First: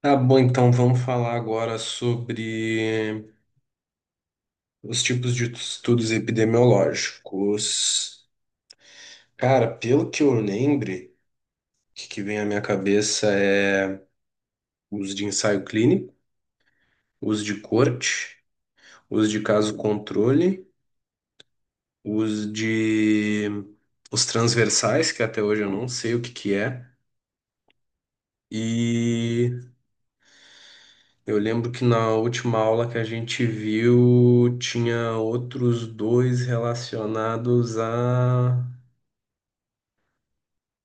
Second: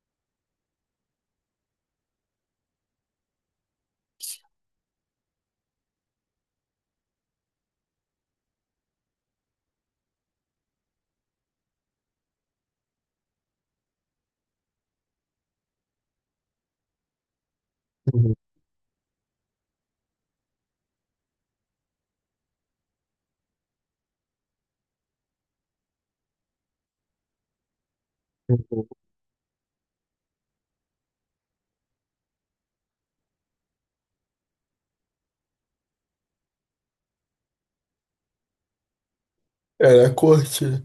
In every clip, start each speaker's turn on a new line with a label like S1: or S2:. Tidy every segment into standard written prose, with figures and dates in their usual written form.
S1: Tá bom, então vamos falar agora sobre os tipos de estudos epidemiológicos. Cara, pelo que eu lembre, o que que vem à minha cabeça é os de ensaio clínico, os de
S2: Uhum,
S1: corte, os de caso controle, os de os transversais, que até hoje eu não sei o que que é.
S2: uhum.
S1: E eu lembro que na última aula que a gente viu, tinha outros dois relacionados a.
S2: Era corte.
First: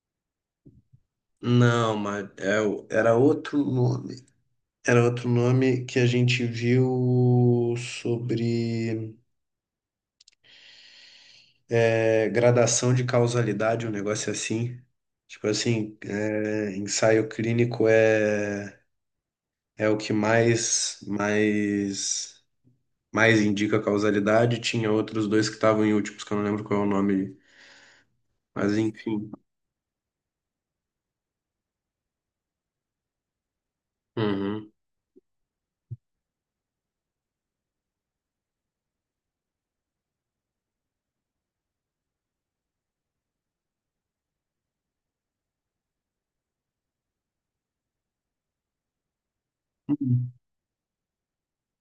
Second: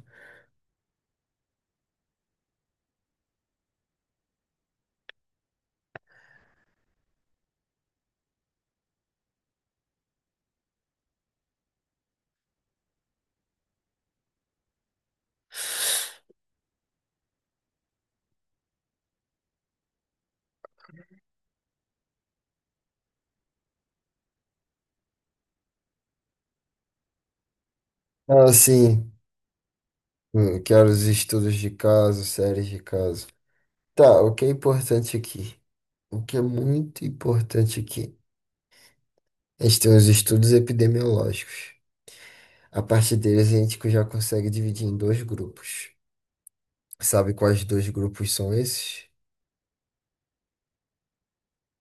S1: Não, mas era outro nome. Era outro nome que a gente viu sobre gradação de causalidade, um negócio assim. Tipo assim, ensaio clínico é o que mais indica causalidade. Tinha outros dois que estavam em últimos, que eu não lembro qual é o nome,
S2: Ah,
S1: mas
S2: sim.
S1: enfim.
S2: Eu quero os estudos de caso, séries de caso. Tá, o que é
S1: Uhum.
S2: importante aqui? O que é muito importante aqui? A gente tem os estudos epidemiológicos. A partir deles, a gente já consegue dividir em dois grupos. Sabe quais dois grupos são esses?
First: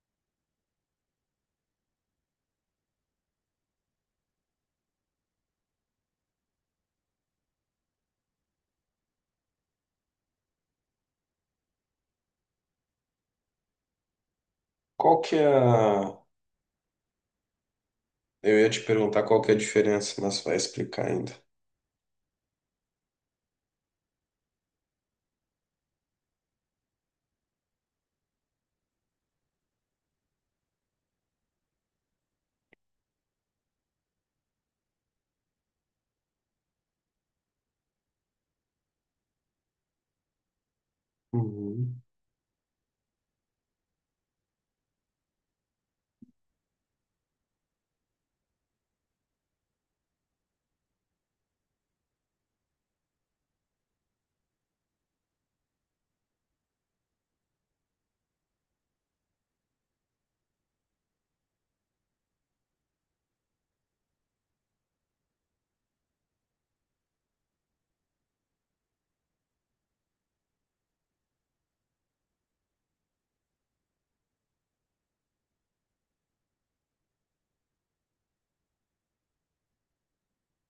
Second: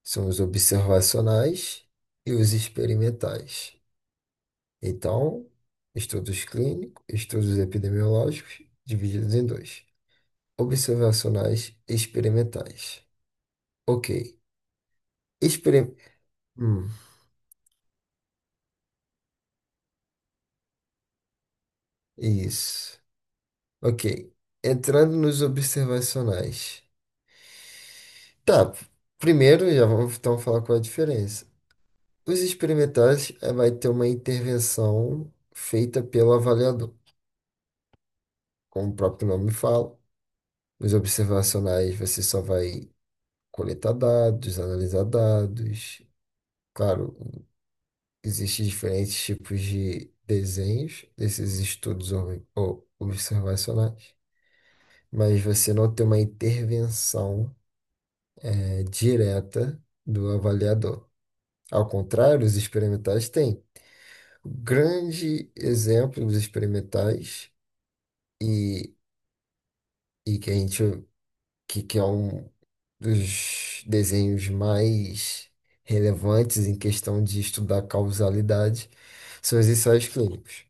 S2: São os observacionais e os experimentais. Então, estudos clínicos, estudos epidemiológicos, divididos em dois. Observacionais experimentais. Ok.
S1: Qual que é
S2: Experim...
S1: a.
S2: Hum,
S1: Eu ia te perguntar qual que é a diferença, mas vai explicar ainda.
S2: isso. Ok. Entrando nos observacionais. Tá. Primeiro, já vamos então falar qual é a diferença. Os experimentais vai ter uma intervenção feita pelo avaliador, como o próprio nome fala. Os observacionais,
S1: Uhum.
S2: você só vai coletar dados, analisar dados. Claro, existem diferentes tipos de desenhos desses estudos observacionais, mas você não tem uma intervenção direta do avaliador. Ao contrário, os experimentais têm. O grande exemplo dos experimentais e, e que a gente que é um dos desenhos mais relevantes em questão de estudar causalidade são os ensaios clínicos.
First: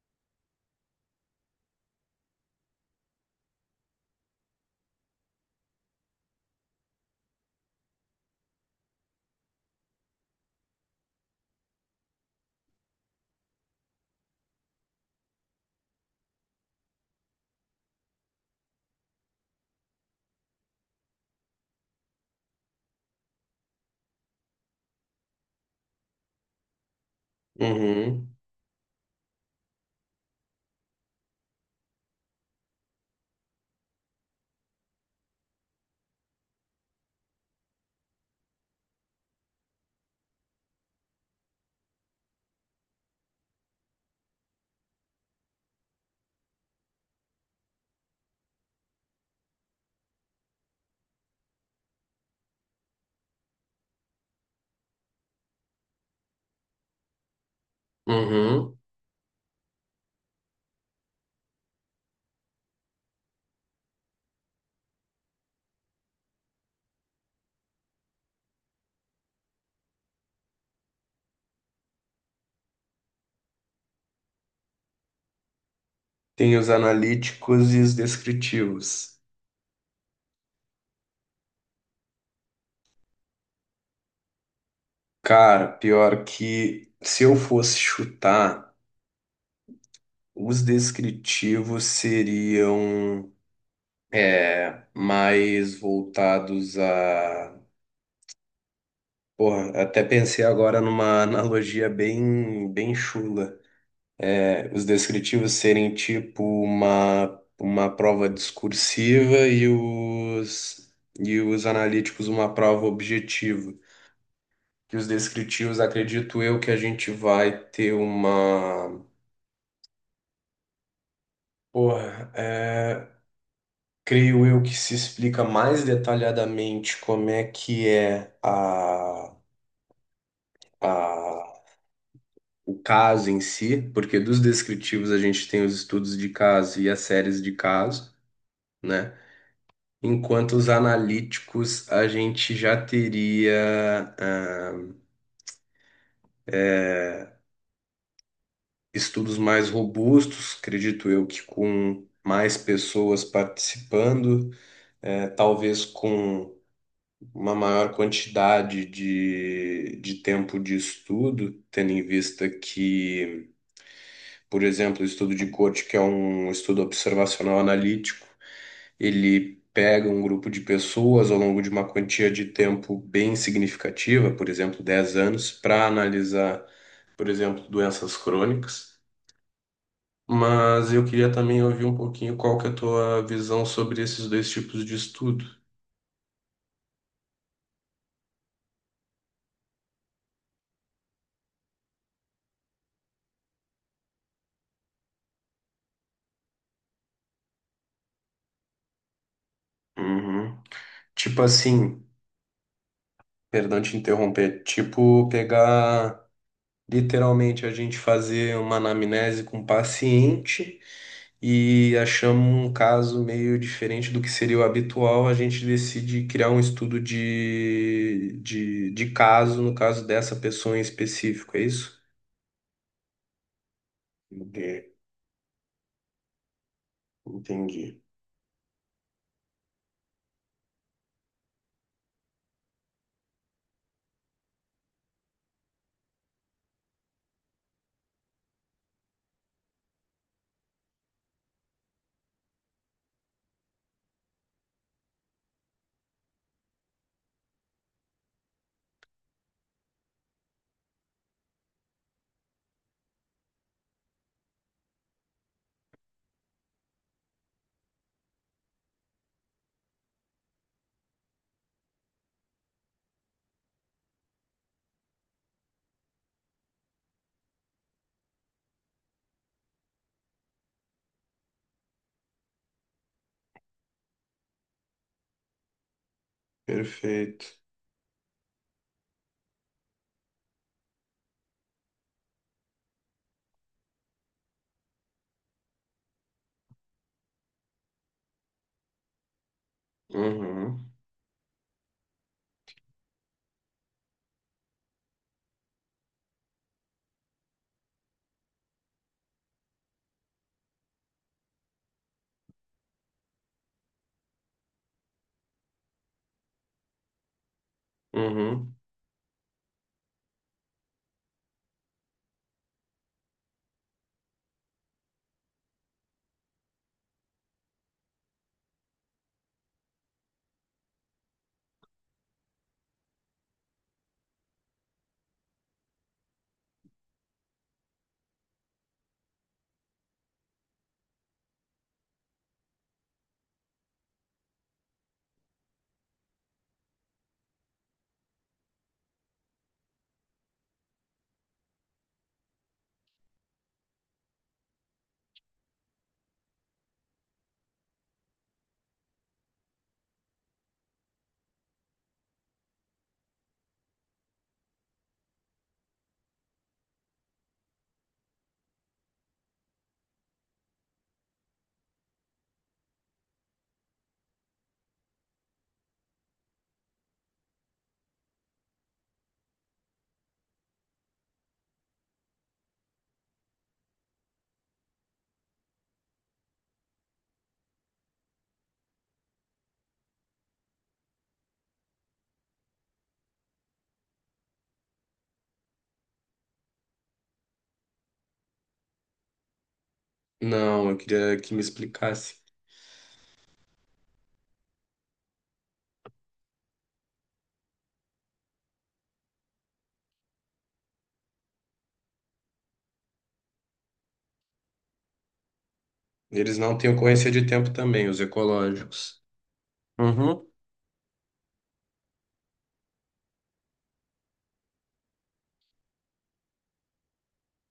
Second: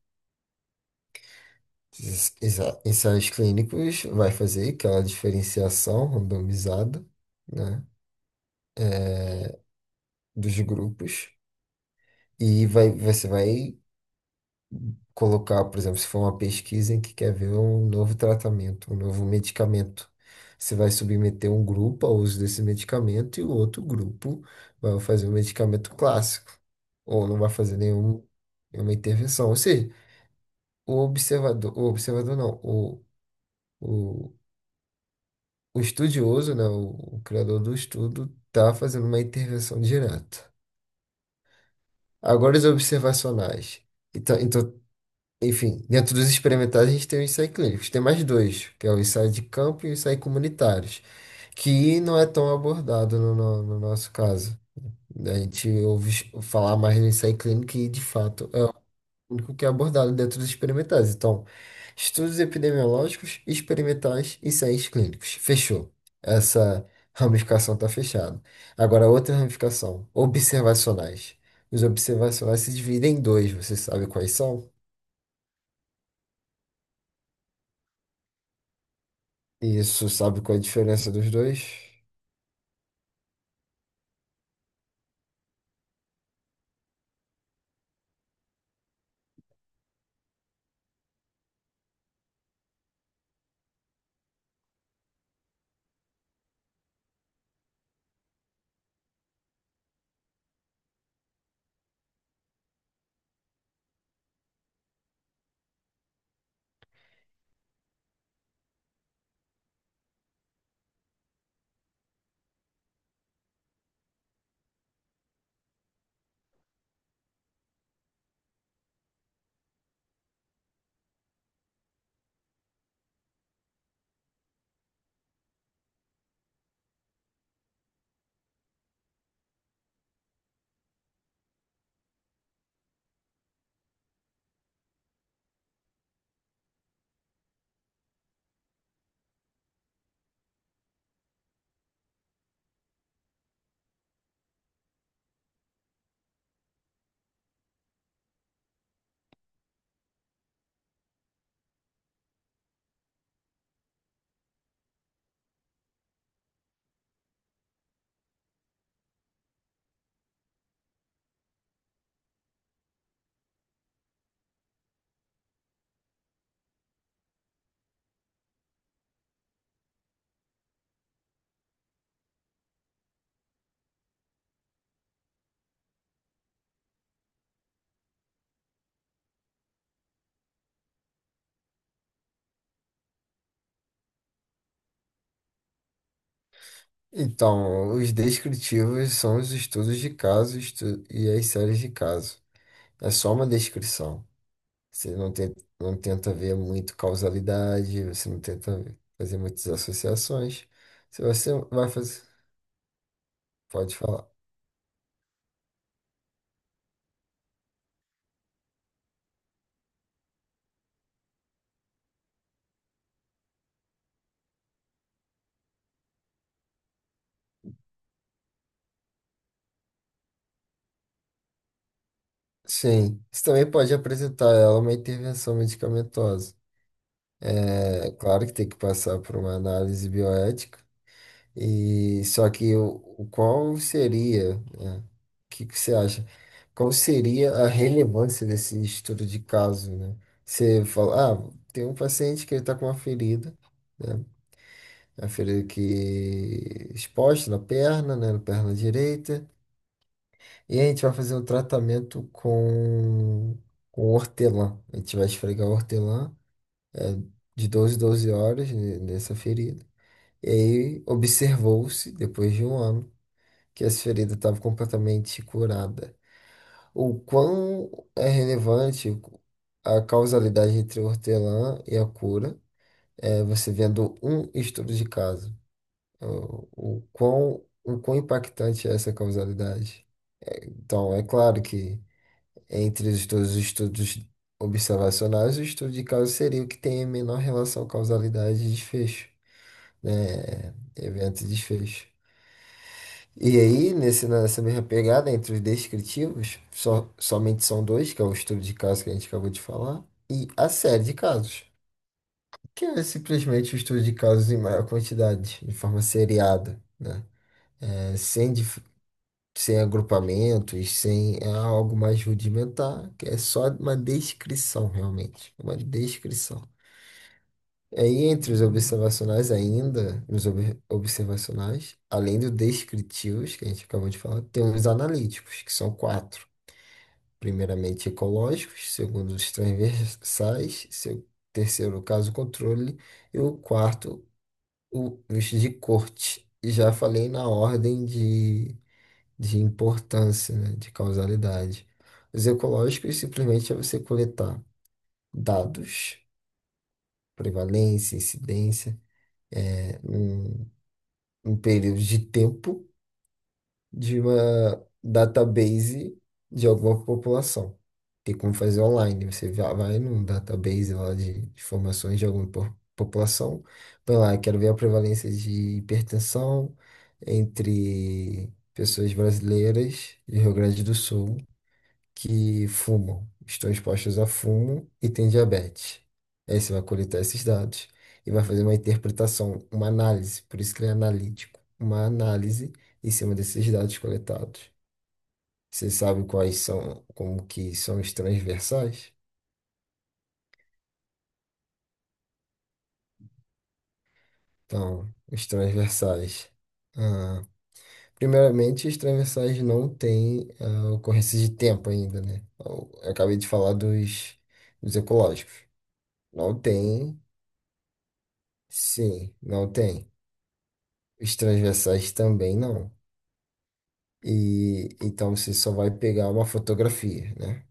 S2: Ensaios clínicos vai fazer aquela diferenciação randomizada, né, dos grupos e você vai colocar, por exemplo, se for uma pesquisa em que quer ver um novo tratamento, um novo medicamento, você vai submeter um grupo ao uso desse medicamento e o outro grupo vai fazer o medicamento clássico ou não vai fazer nenhum,
S1: Uhum,
S2: nenhuma intervenção. Ou seja, o observador não, o, o estudioso, né, o criador do estudo, está fazendo uma intervenção direta. Agora, os observacionais. Então, enfim, dentro dos experimentais, a gente tem o ensaio clínico. Tem mais dois, que é o ensaio de campo e o ensaio comunitários, que não é tão abordado no nosso caso. Né? A gente ouve falar mais do ensaio clínico e, de fato,
S1: uhum.
S2: único que é abordado dentro dos experimentais. Então, estudos epidemiológicos, experimentais e ensaios clínicos. Fechou. Essa ramificação está fechada. Agora, outra ramificação, observacionais. Os observacionais se dividem em dois, você sabe quais são?
S1: Tem os analíticos e os descritivos.
S2: Isso, sabe qual é a diferença dos dois?
S1: Cara, pior que se eu fosse chutar, os descritivos seriam mais voltados a. Porra, até pensei agora numa analogia bem, bem chula. É, os descritivos serem tipo uma prova discursiva e os analíticos uma prova objetiva. Que os descritivos, acredito eu que a gente vai ter uma. Porra, creio eu que se explica mais detalhadamente como é que é a, a, o caso em si, porque dos descritivos a gente tem os estudos de caso e as séries de caso, né? Enquanto os analíticos a gente já teria estudos mais robustos, acredito eu que com mais pessoas participando, talvez com uma maior quantidade de tempo de estudo, tendo em vista que, por exemplo, o estudo de Coach, que é um estudo observacional analítico, ele pega um grupo de pessoas ao longo de uma quantia de tempo bem significativa, por exemplo, 10 anos, para analisar, por exemplo, doenças crônicas. Mas eu queria também ouvir um pouquinho qual que é a tua visão sobre esses dois tipos de estudo.
S2: Então, os descritivos são os estudos de caso e as séries de caso. É só uma descrição. Você não tenta ver muito causalidade, você não tenta fazer muitas
S1: Uhum.
S2: associações. Se
S1: Tipo
S2: você vai
S1: assim,
S2: fazer,
S1: perdão
S2: pode
S1: te
S2: falar.
S1: interromper. Tipo, pegar literalmente a gente fazer uma anamnese com o paciente e achamos um caso meio diferente do que seria o habitual, a gente decide criar um estudo de caso, no caso dessa pessoa em específico, é isso?
S2: Sim, você também pode apresentar a ela uma
S1: Entendi.
S2: intervenção medicamentosa.
S1: Entendi.
S2: É claro que tem que passar por uma análise bioética, e só que o qual seria, né? O que que você acha? Qual seria a relevância desse estudo de caso, né? Você fala, ah, tem um paciente que ele está com uma ferida. Né? A ferida aqui exposta na perna, né? Na perna direita. E a gente vai fazer um tratamento com hortelã. A gente vai esfregar hortelã é, de 12 em 12 horas nessa ferida. E aí observou-se, depois de um ano, que essa ferida estava completamente curada. O quão é relevante a causalidade entre o hortelã e a cura, você vendo um estudo de caso. o, o
S1: Perfeito.
S2: quão, o quão impactante é essa causalidade. Então, é claro que entre os todos os estudos observacionais, o estudo de caso seria o que tem a menor relação causalidade e desfecho, né?
S1: Uhum.
S2: Evento e desfecho. E aí, nessa mesma pegada, entre os descritivos, somente são dois, que é o estudo de caso que a gente acabou de falar, e a série de casos, que é simplesmente o estudo de casos em maior quantidade, de forma seriada, né? É, sem,
S1: Uhum.
S2: dif- sem agrupamentos, sem é algo mais rudimentar, que é só uma descrição, realmente, uma descrição. Aí, entre os observacionais ainda, nos observacionais, além dos descritivos, que a gente acabou de falar, tem os analíticos, que são quatro. Primeiramente, ecológicos, segundo, os transversais, seu, terceiro, caso controle, e o quarto, os de corte. E já falei na ordem de importância, né, de causalidade. Os ecológicos simplesmente é você coletar dados, prevalência, incidência, né, um período de tempo de uma database de alguma população. Tem como fazer online, você vai num database lá de informações de alguma população, vai lá, quero ver a prevalência de hipertensão entre pessoas brasileiras do Rio Grande do Sul, que fumam, estão expostos a fumo e têm diabetes. Aí você vai coletar esses dados e vai fazer uma interpretação, uma análise, por isso que ele é analítico, uma análise em cima desses dados coletados. Você sabe quais são, como que são os transversais?
S1: Não, eu queria que me explicasse.
S2: Então, os transversais. Ah, primeiramente, os transversais não têm, ah, ocorrência de tempo ainda, né? Eu acabei de falar dos, ecológicos. Não
S1: Eles não têm
S2: tem,
S1: ocorrência de tempo também, os ecológicos.
S2: sim, não tem.
S1: Uhum.
S2: Os transversais também não. E então você só vai pegar uma fotografia, né?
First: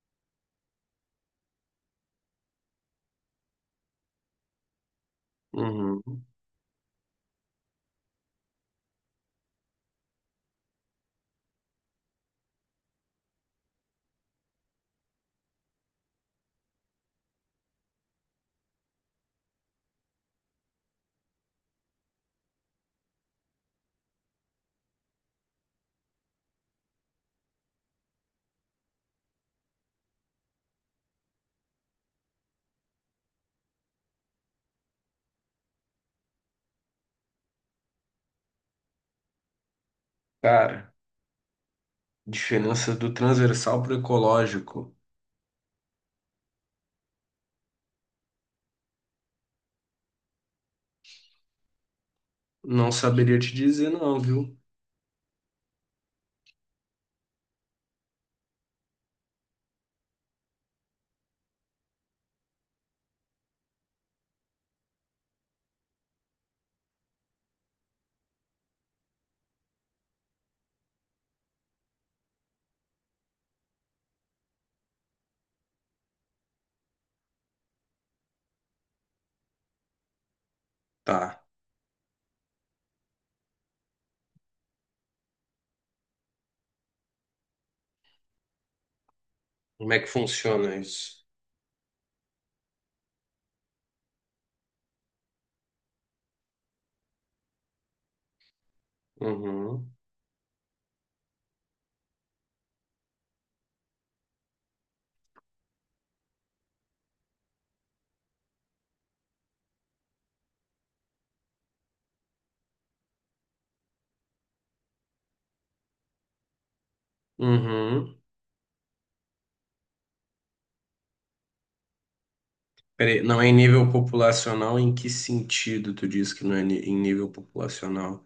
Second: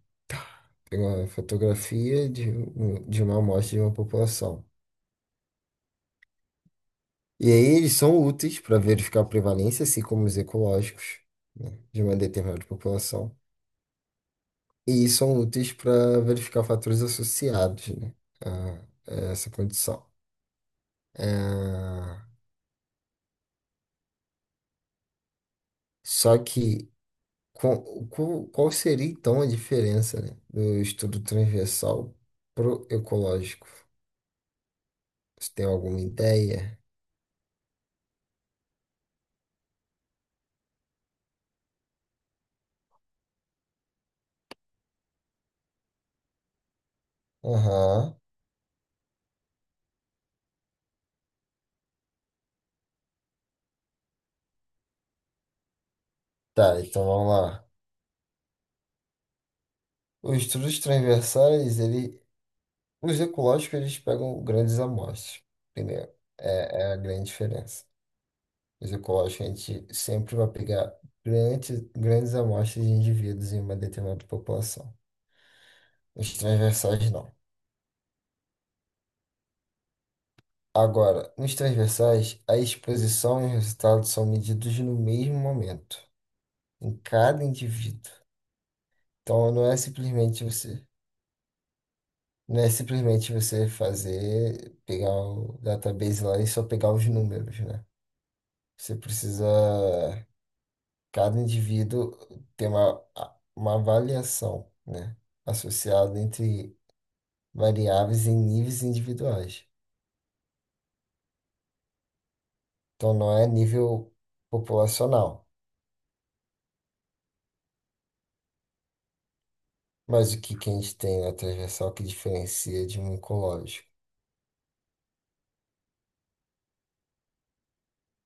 S2: Pegar uma fotografia de uma amostra de uma população.
S1: Uhum.
S2: E aí eles são úteis para verificar a prevalência, assim como os ecológicos, né? De uma determinada população. E são úteis para verificar fatores associados, né? A, a essa condição. Ah, só que qual seria então a diferença, né, do estudo transversal pro ecológico? Você tem alguma ideia?
S1: Cara, diferença do transversal pro ecológico.
S2: Aham.
S1: Não saberia te dizer, não, viu?
S2: Tá, então vamos lá. Os estudos transversais, ele, os ecológicos, eles pegam grandes amostras. Primeiro, é a grande diferença. Os ecológicos, a gente sempre vai pegar grandes, grandes amostras de indivíduos em uma determinada população. Os transversais, não. Agora,
S1: Tá.
S2: nos transversais, a exposição e os resultados são medidos no mesmo momento, em cada indivíduo. Então, não é
S1: Como é que
S2: simplesmente
S1: funciona
S2: você.
S1: isso?
S2: Não é simplesmente você fazer, pegar o database lá e só pegar os números, né? Você precisa,
S1: Uhum.
S2: cada indivíduo ter uma avaliação, né? Associada entre variáveis em níveis individuais. Então não é nível populacional,
S1: Uhum.
S2: mas o que, que a gente tem na transversal que diferencia de um
S1: Peraí, não é em
S2: ecológico?
S1: nível populacional? Em que sentido tu diz que não é em nível populacional?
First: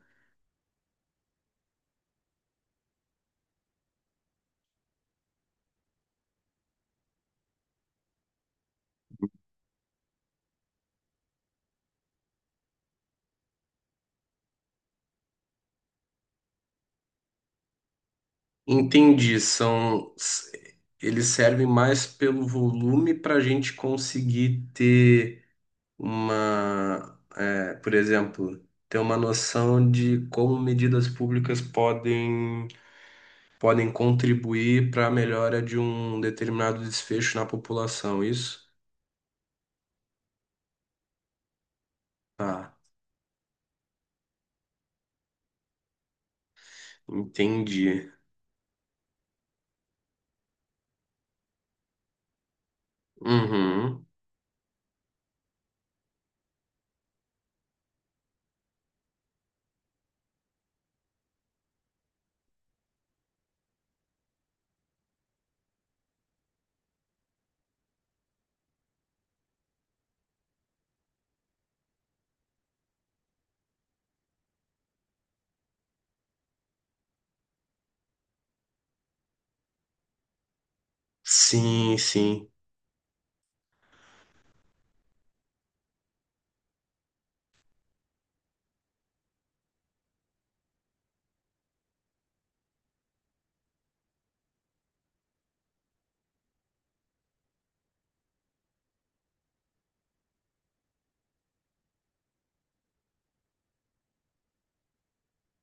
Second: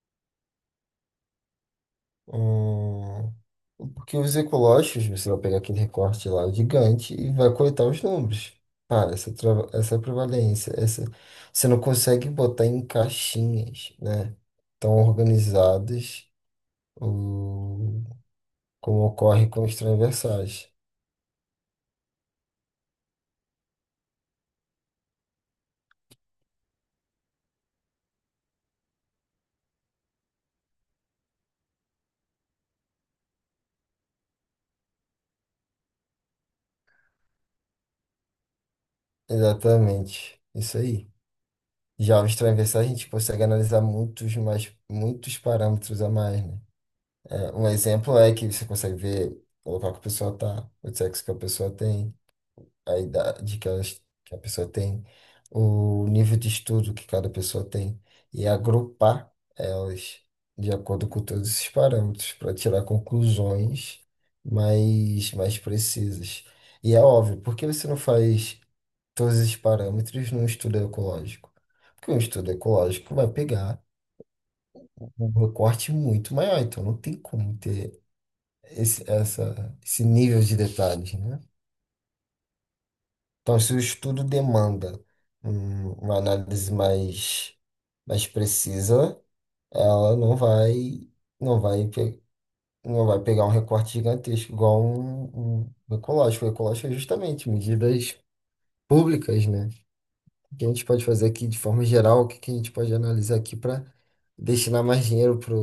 S2: Porque os ecológicos, você vai pegar aquele recorte lá gigante e vai coletar os números. Cara, essa prevalência, essa, você não consegue botar em caixinhas, né? Tão organizadas, o, como
S1: Entendi.
S2: ocorre com os
S1: São. s-.
S2: transversais.
S1: Eles servem mais pelo volume para a gente conseguir ter uma. Por exemplo, ter uma noção de como medidas públicas podem contribuir para a melhora de um determinado desfecho na população, isso?
S2: Exatamente, isso aí. Já os
S1: ah
S2: transversais a gente consegue analisar muitos parâmetros a mais, né? É, um
S1: Entendi.
S2: exemplo é que você consegue ver, colocar que a pessoa tá, o sexo que a pessoa tem, a idade que, elas,
S1: Uhum.
S2: que a pessoa tem, o nível de estudo que cada pessoa tem, e agrupar elas de acordo com todos esses parâmetros para tirar conclusões mais precisas. E é óbvio, por que você não faz todos esses parâmetros num estudo ecológico? Porque um estudo ecológico vai pegar um recorte muito maior, então não tem como ter esse nível de detalhes, né?
S1: Sim, sim.
S2: Então, se o estudo demanda uma análise mais precisa, ela não vai, pe- não vai pegar um recorte gigantesco, igual um ecológico. O ecológico é justamente medidas públicas, né? O que a gente pode fazer aqui de forma geral, o que que a gente pode analisar aqui para destinar mais dinheiro para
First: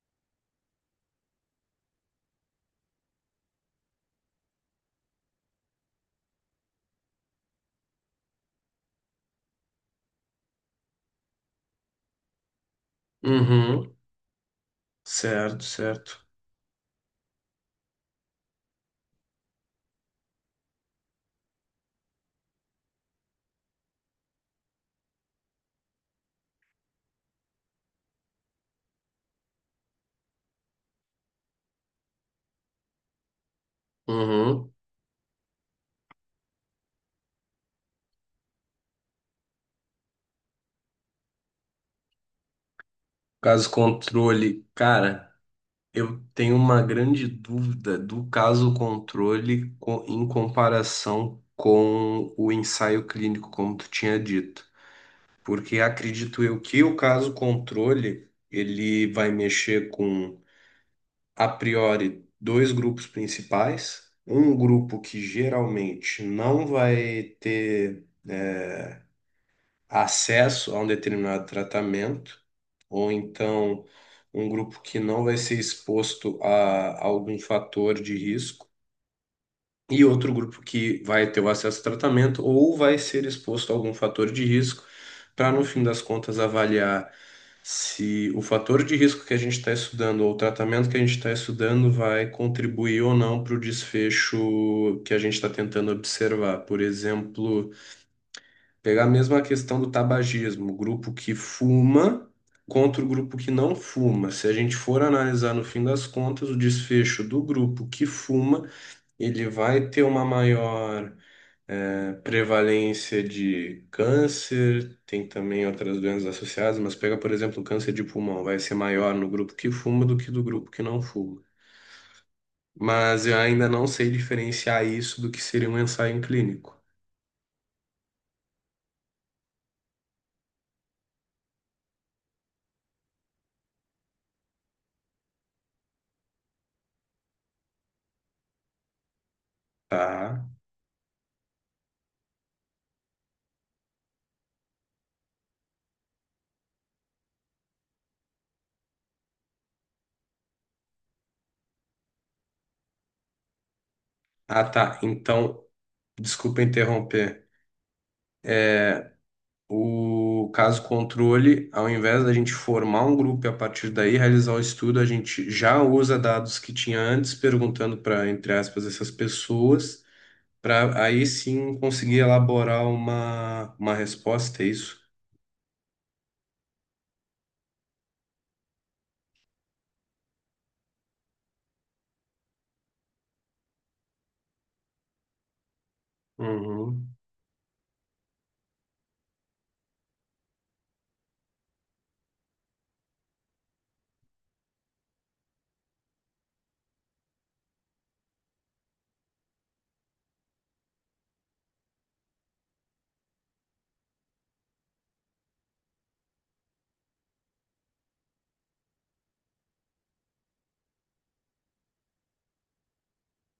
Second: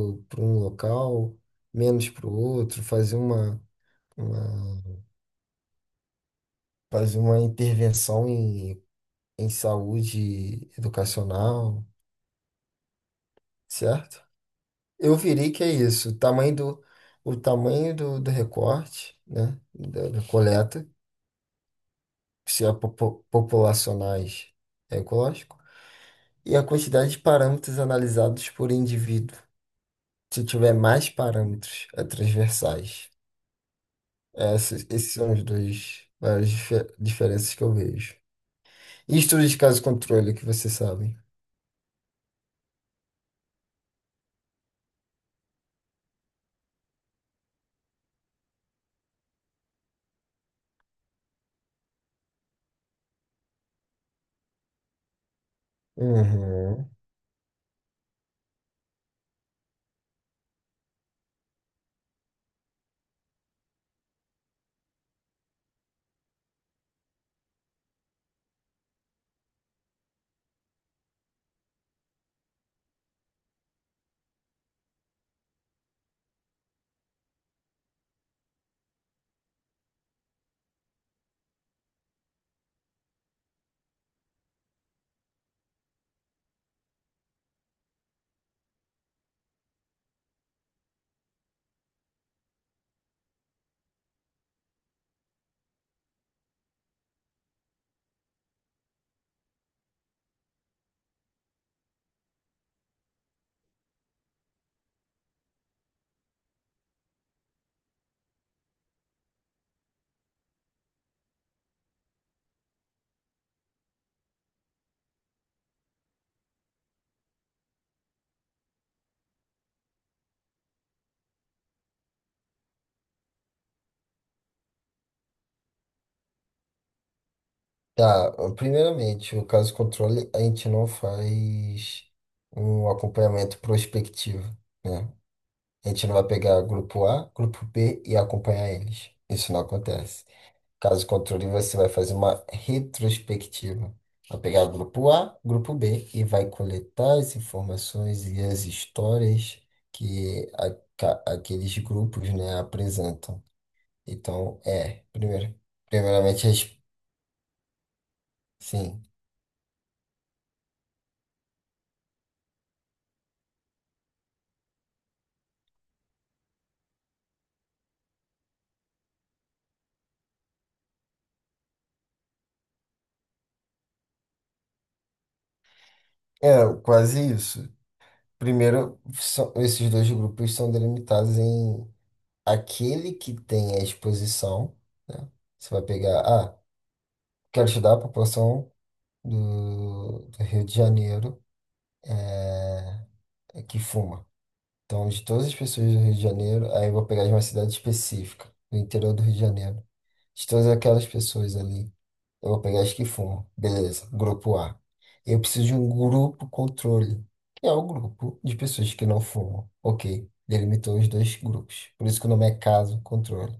S2: um local, menos para o outro, fazer uma, uma intervenção em saúde educacional.
S1: Uhum.
S2: Certo? Eu virei que
S1: Certo,
S2: é isso, o
S1: certo.
S2: tamanho do, o tamanho do, do recorte, né, da coleta, se é populacionais, é ecológico, e a quantidade de parâmetros analisados por indivíduo. Se tiver mais parâmetros, é transversais.
S1: Uhum.
S2: Esses são os dois as diferenças que eu vejo. E estudo de caso controle, que vocês sabem.
S1: Caso controle, cara, eu tenho uma grande dúvida do caso controle em comparação com o ensaio clínico, como tu tinha dito. Porque acredito eu que
S2: Uhum.
S1: o caso controle, ele vai mexer com, a priori, dois grupos principais. Um grupo que geralmente não vai ter, acesso a um determinado tratamento, ou então um grupo que não vai ser exposto a algum fator de risco e outro grupo que vai ter o acesso a tratamento ou vai ser exposto a algum fator de risco, para no fim das contas avaliar se o fator de risco que a gente está estudando ou o tratamento que a gente está estudando vai contribuir ou não para o desfecho que a gente está tentando observar. Por exemplo, pegar mesmo a questão do tabagismo, o grupo que fuma. Contra o grupo que não fuma. Se a gente for analisar no fim das contas, o desfecho do grupo que fuma, ele vai ter uma maior, prevalência de câncer, tem também outras doenças associadas, mas pega, por exemplo, o câncer de pulmão, vai ser maior no grupo que fuma do que do grupo que não fuma. Mas eu ainda não sei diferenciar isso do que seria um ensaio clínico,
S2: Tá, primeiramente, o caso controle, a gente não faz um acompanhamento prospectivo, né? A gente não vai pegar grupo A, grupo B e acompanhar eles. Isso não acontece.
S1: tá?
S2: Caso controle, você vai fazer uma retrospectiva. Vai pegar grupo A, grupo B e vai coletar as informações e as histórias que aqueles grupos, né, apresentam. Então,
S1: Ah, tá.
S2: primeiro,
S1: Então,
S2: primeiramente,
S1: desculpa interromper. É,
S2: sim,
S1: O caso controle, ao invés da gente formar um grupo e a partir daí realizar o estudo, a gente já usa dados que tinha antes, perguntando para, entre aspas, essas pessoas, para aí sim conseguir elaborar uma resposta, é isso?
S2: é quase isso. Primeiro, esses dois grupos são delimitados em aquele que tem a exposição, né? Você vai pegar, ah,
S1: Uhum,
S2: quero estudar a população do Rio de Janeiro, que fuma. Então, de todas as pessoas do Rio de Janeiro, aí eu vou pegar de uma cidade específica, do interior do Rio de Janeiro, de todas aquelas pessoas ali. Eu vou pegar as que fumam. Beleza, grupo A. Eu preciso de um grupo controle, que é o grupo de pessoas que não fumam. Ok, delimitou os dois grupos. Por isso que o nome é caso controle.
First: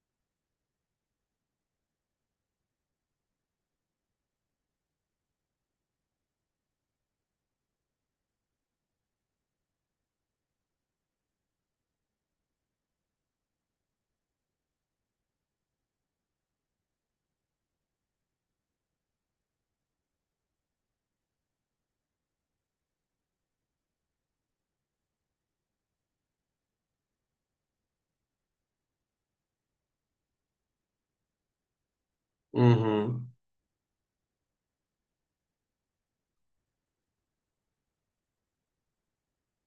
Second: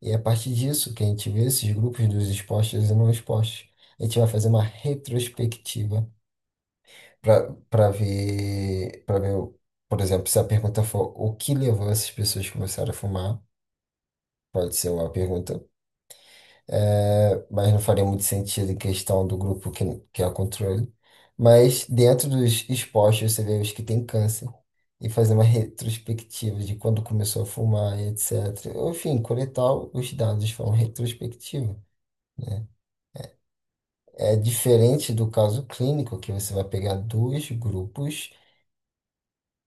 S2: E é a partir disso, que a gente vê esses grupos dos expostos e não expostos, a gente vai fazer uma retrospectiva para ver, por exemplo, se a pergunta for o que levou essas pessoas a começar a fumar, pode ser uma pergunta, mas não faria muito sentido em questão do grupo que é o controle. Mas dentro dos expostos, você vê os que têm câncer e fazer uma retrospectiva de quando começou a fumar e etc. Enfim, coletar os dados de forma retrospectiva.
S1: uhum,
S2: É diferente do caso clínico, que você vai pegar dois grupos,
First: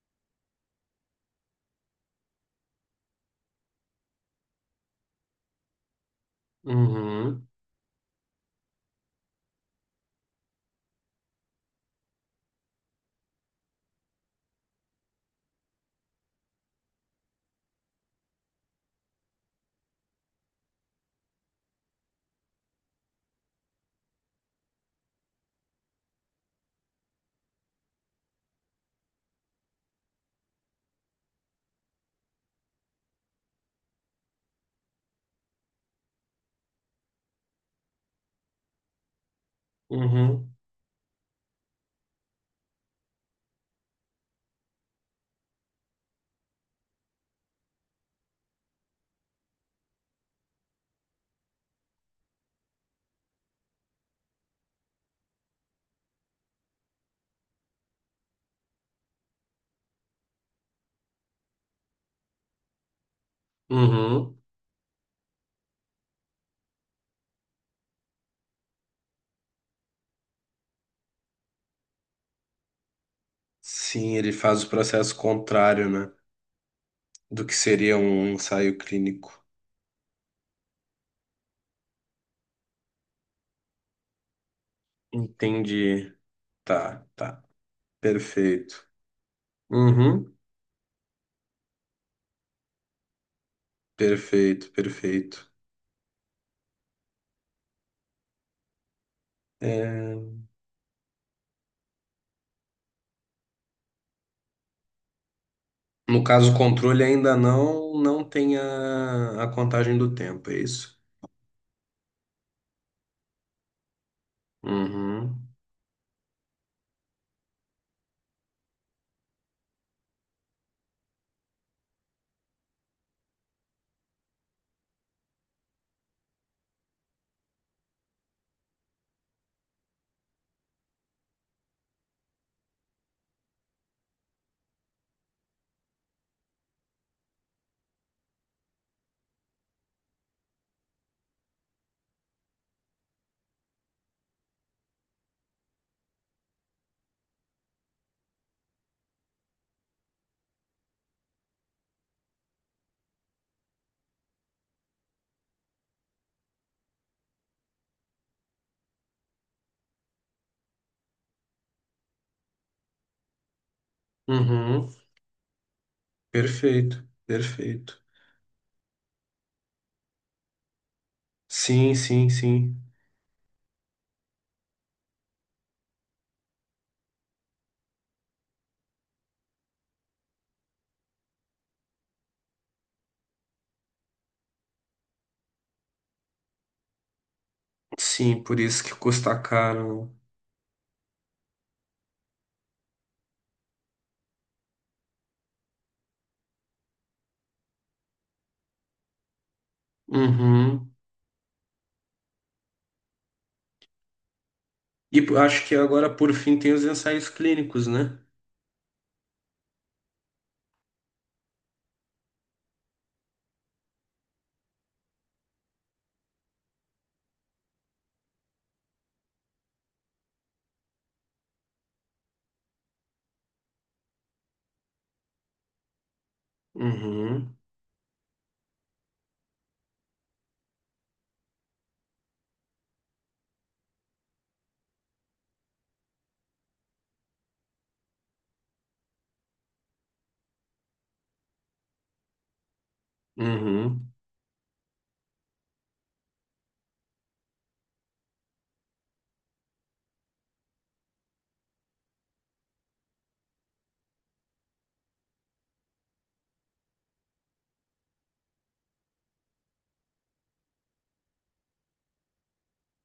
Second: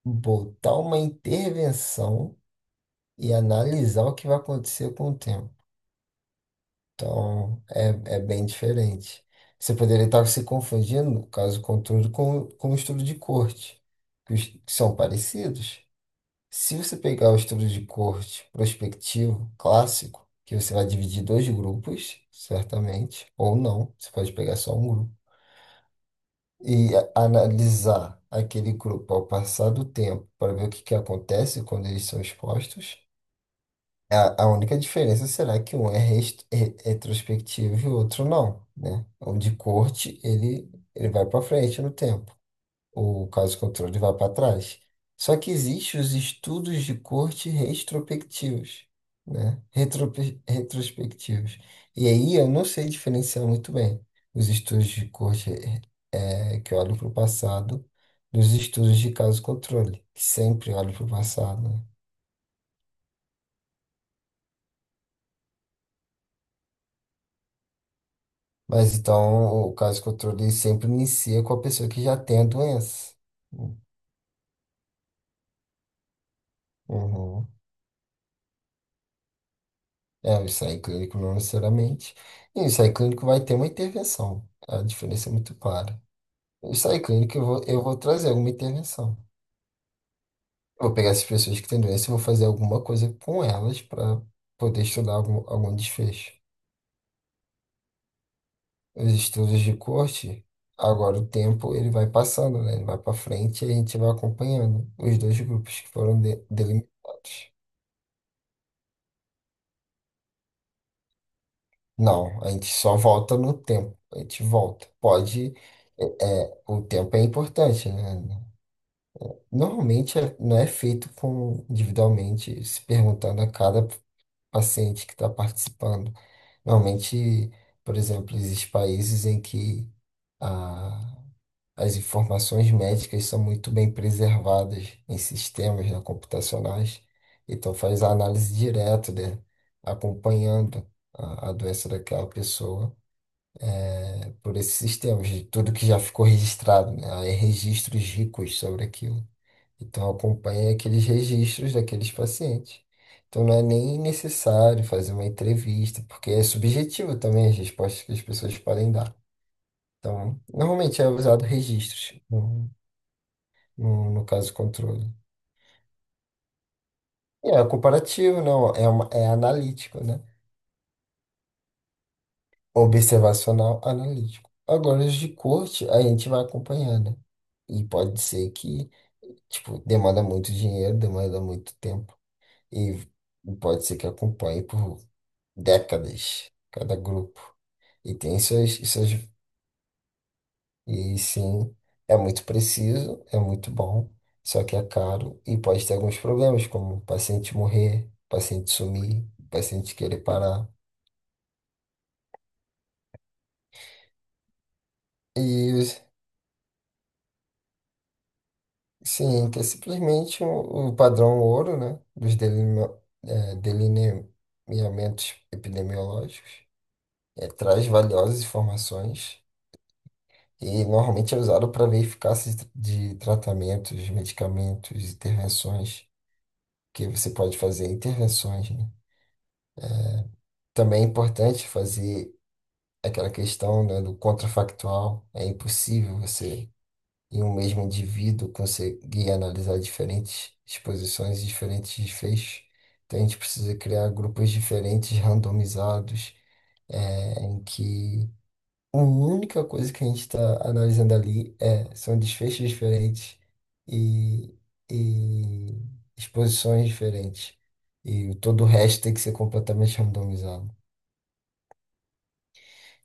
S2: botar uma intervenção e analisar o que vai acontecer com o tempo.
S1: uhum,
S2: Então, é bem diferente. Você poderia estar se confundindo, caso contrário, com o estudo de corte, que são parecidos. Se você pegar o estudo de corte prospectivo, clássico, que você vai dividir dois grupos, certamente, ou não, você pode pegar só um grupo, e analisar aquele grupo ao passar do tempo para ver o que acontece quando eles são expostos, A, a única diferença será que um é retrospectivo e o outro não, né? O de corte,
S1: uhum,
S2: ele vai para frente no tempo. O caso controle vai para trás. Só que existem os estudos de corte retrospectivos, né? Retrospectivos. E aí eu não sei diferenciar muito bem os estudos de corte que olham para o passado dos estudos de caso controle, que sempre olham para o passado, né?
S1: uhum.
S2: Mas então o caso de controle sempre inicia com a pessoa que já tem a doença.
S1: Sim, ele faz o processo contrário, né, do
S2: Uhum.
S1: que seria um ensaio clínico.
S2: É, o ensaio clínico não necessariamente. E o ensaio clínico vai ter uma intervenção. A diferença é muito clara.
S1: Entendi.
S2: O ensaio
S1: Tá,
S2: clínico
S1: tá.
S2: eu vou trazer alguma
S1: Perfeito.
S2: intervenção.
S1: Uhum.
S2: Eu vou pegar essas pessoas que têm doença e vou fazer alguma coisa com elas para
S1: Perfeito,
S2: poder estudar algum,
S1: perfeito.
S2: algum desfecho. Os estudos de
S1: É,
S2: corte, agora o tempo ele vai passando, né? Ele vai para frente e a gente vai acompanhando os dois grupos que foram
S1: no caso, o controle ainda
S2: delimitados.
S1: não tem a contagem do tempo, é isso?
S2: Não, a gente só volta no tempo. A gente volta.
S1: Uhum,
S2: Pode. É, o tempo é importante, né? Normalmente não é feito com individualmente, se perguntando a cada paciente que está participando. Normalmente, por exemplo, existem países em que a- as informações médicas são muito bem preservadas em sistemas, né, computacionais. Então faz a análise direta, né? Acompanhando a doença daquela pessoa. É por esses sistemas, de tudo que já ficou registrado, né? Há registros ricos sobre aquilo. Então acompanha aqueles registros daqueles pacientes. Então não é nem necessário fazer uma entrevista, porque é subjetivo também as respostas que as pessoas podem dar. Então, normalmente é usado registros no caso
S1: uhum,
S2: controle.
S1: perfeito,
S2: E é
S1: perfeito.
S2: comparativo, não, é analítico, né?
S1: Sim, sim, sim.
S2: Observacional analítico. Agora, os de corte, a gente vai acompanhando. E pode ser que, tipo, demanda muito dinheiro, demanda muito tempo. E pode ser que acompanhe por décadas cada grupo. E tem
S1: Sim, por
S2: suas,
S1: isso que
S2: suas...
S1: custa caro.
S2: E sim, é muito preciso, é muito bom, só que é caro e pode ter alguns problemas, como o paciente morrer, paciente sumir, paciente querer parar.
S1: Uhum. E
S2: E
S1: acho que
S2: os-
S1: agora, por fim, tem os ensaios clínicos, né?
S2: Sim, que é simplesmente o padrão ouro, né? Dos eh, delineamentos epidemiológicos. Traz valiosas informações e normalmente é usado para ver eficácia de tratamentos, medicamentos, intervenções, que você
S1: Uhum,
S2: pode fazer intervenções, né? Também é importante fazer aquela questão, né, do contrafactual. É impossível você e um mesmo indivíduo conseguir analisar diferentes exposições e diferentes desfechos. Então a gente precisa criar
S1: uhum.
S2: grupos diferentes, randomizados, é, em que a única coisa que a gente está analisando ali são desfechos diferentes e, e exposições diferentes. E todo o resto tem que ser completamente randomizado.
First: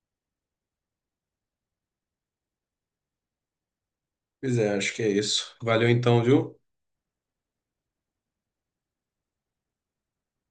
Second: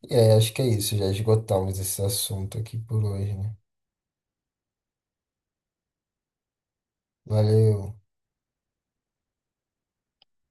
S2: E aí, acho que é isso, já esgotamos esse assunto aqui por hoje, né?
S1: Pois é, acho que é isso. Valeu então, viu?
S2: Valeu.